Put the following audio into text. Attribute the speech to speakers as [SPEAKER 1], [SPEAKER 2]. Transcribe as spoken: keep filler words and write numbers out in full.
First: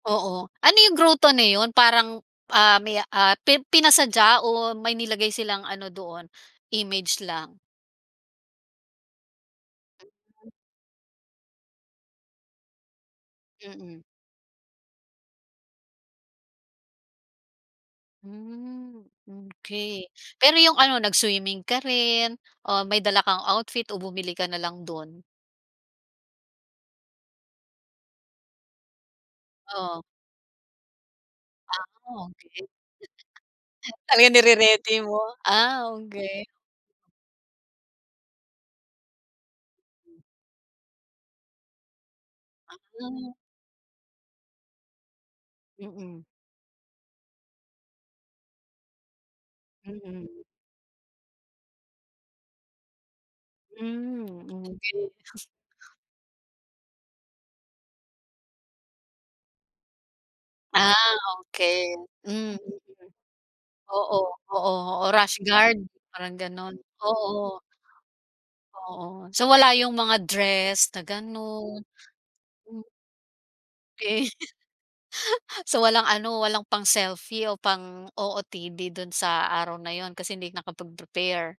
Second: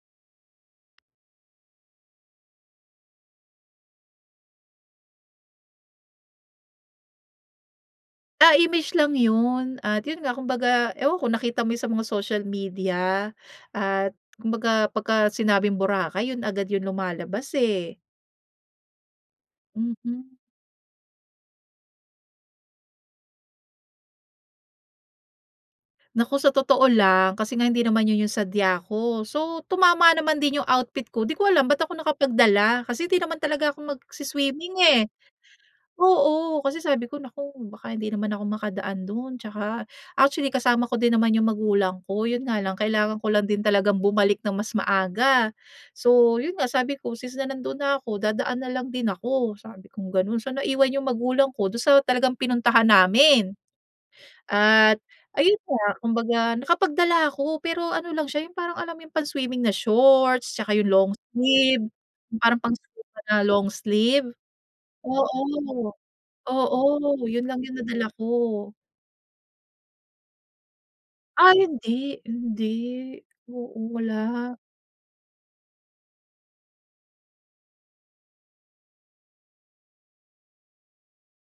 [SPEAKER 1] Oo, ano yung groto na 'yun, parang, ah, may, ah, pi pinasadya o may nilagay silang ano doon, image lang?
[SPEAKER 2] Ah, image lang 'yun, at 'yun nga kumbaga ewan ko, nakita mo 'yung sa mga social media,
[SPEAKER 1] Mm.
[SPEAKER 2] at kumbaga pagka-sinabing Boracay, 'yun agad 'yung lumalabas eh.
[SPEAKER 1] Hmm, okey.
[SPEAKER 2] Mm.
[SPEAKER 1] Pero 'yung ano, nag-swimming ka rin, o may dala kang outfit, o bumili ka nalang dun?
[SPEAKER 2] Naku, sa totoo lang, kasi nga hindi naman 'yun 'yung sadya ko. So,
[SPEAKER 1] Oo.
[SPEAKER 2] tumama naman din 'yung outfit ko, di ko
[SPEAKER 1] [unintelligible]
[SPEAKER 2] alam ba't ako nakapagdala, kasi hindi naman talaga ako
[SPEAKER 1] Talagang
[SPEAKER 2] magsi-swimming
[SPEAKER 1] ni-re-ready
[SPEAKER 2] eh.
[SPEAKER 1] mo. Ah, okey.
[SPEAKER 2] Oo, kasi sabi ko, "Naku, baka hindi naman ako makadaan dun 'tsaka" actually kasama ko din naman 'yung magulang ko, 'yun nga
[SPEAKER 1] Ah,
[SPEAKER 2] lang kailangan ko
[SPEAKER 1] hmm.
[SPEAKER 2] lang din talagang bumalik ng mas maaga.
[SPEAKER 1] Mm.
[SPEAKER 2] So 'yun nga sabi ko, since na nandun na ako, dadaan na lang din ako, sabi kong gano'n.
[SPEAKER 1] Mm.
[SPEAKER 2] So naiwan 'yung magulang ko, dun sa talagang pinuntahan namin.
[SPEAKER 1] Mhm,
[SPEAKER 2] At
[SPEAKER 1] okey.
[SPEAKER 2] ayun nga, kumbaga nakapagdala ako pero ano lang siya 'yung parang alam mo 'yung pang-swimming na shorts, 'tsaka 'yung
[SPEAKER 1] Ah,
[SPEAKER 2] long sleeve,
[SPEAKER 1] okey.
[SPEAKER 2] 'yung
[SPEAKER 1] Hmm.
[SPEAKER 2] parang pang-swimming na long
[SPEAKER 1] Oo,
[SPEAKER 2] sleeve.
[SPEAKER 1] oo, o rash guard,
[SPEAKER 2] Oo,
[SPEAKER 1] parang gano'n,
[SPEAKER 2] oo, 'yun lang
[SPEAKER 1] oo.
[SPEAKER 2] 'yung nadala ko.
[SPEAKER 1] Oo, so wala 'yung mga dress na
[SPEAKER 2] Ay
[SPEAKER 1] ganun.
[SPEAKER 2] hindi, hindi.
[SPEAKER 1] Hmm.
[SPEAKER 2] Oo,
[SPEAKER 1] Okey.
[SPEAKER 2] wala.
[SPEAKER 1] So walang ano, walang pang-selfie o pang-O-O-T-D dun sa araw na yun, kasi hindi nakapag-prepare.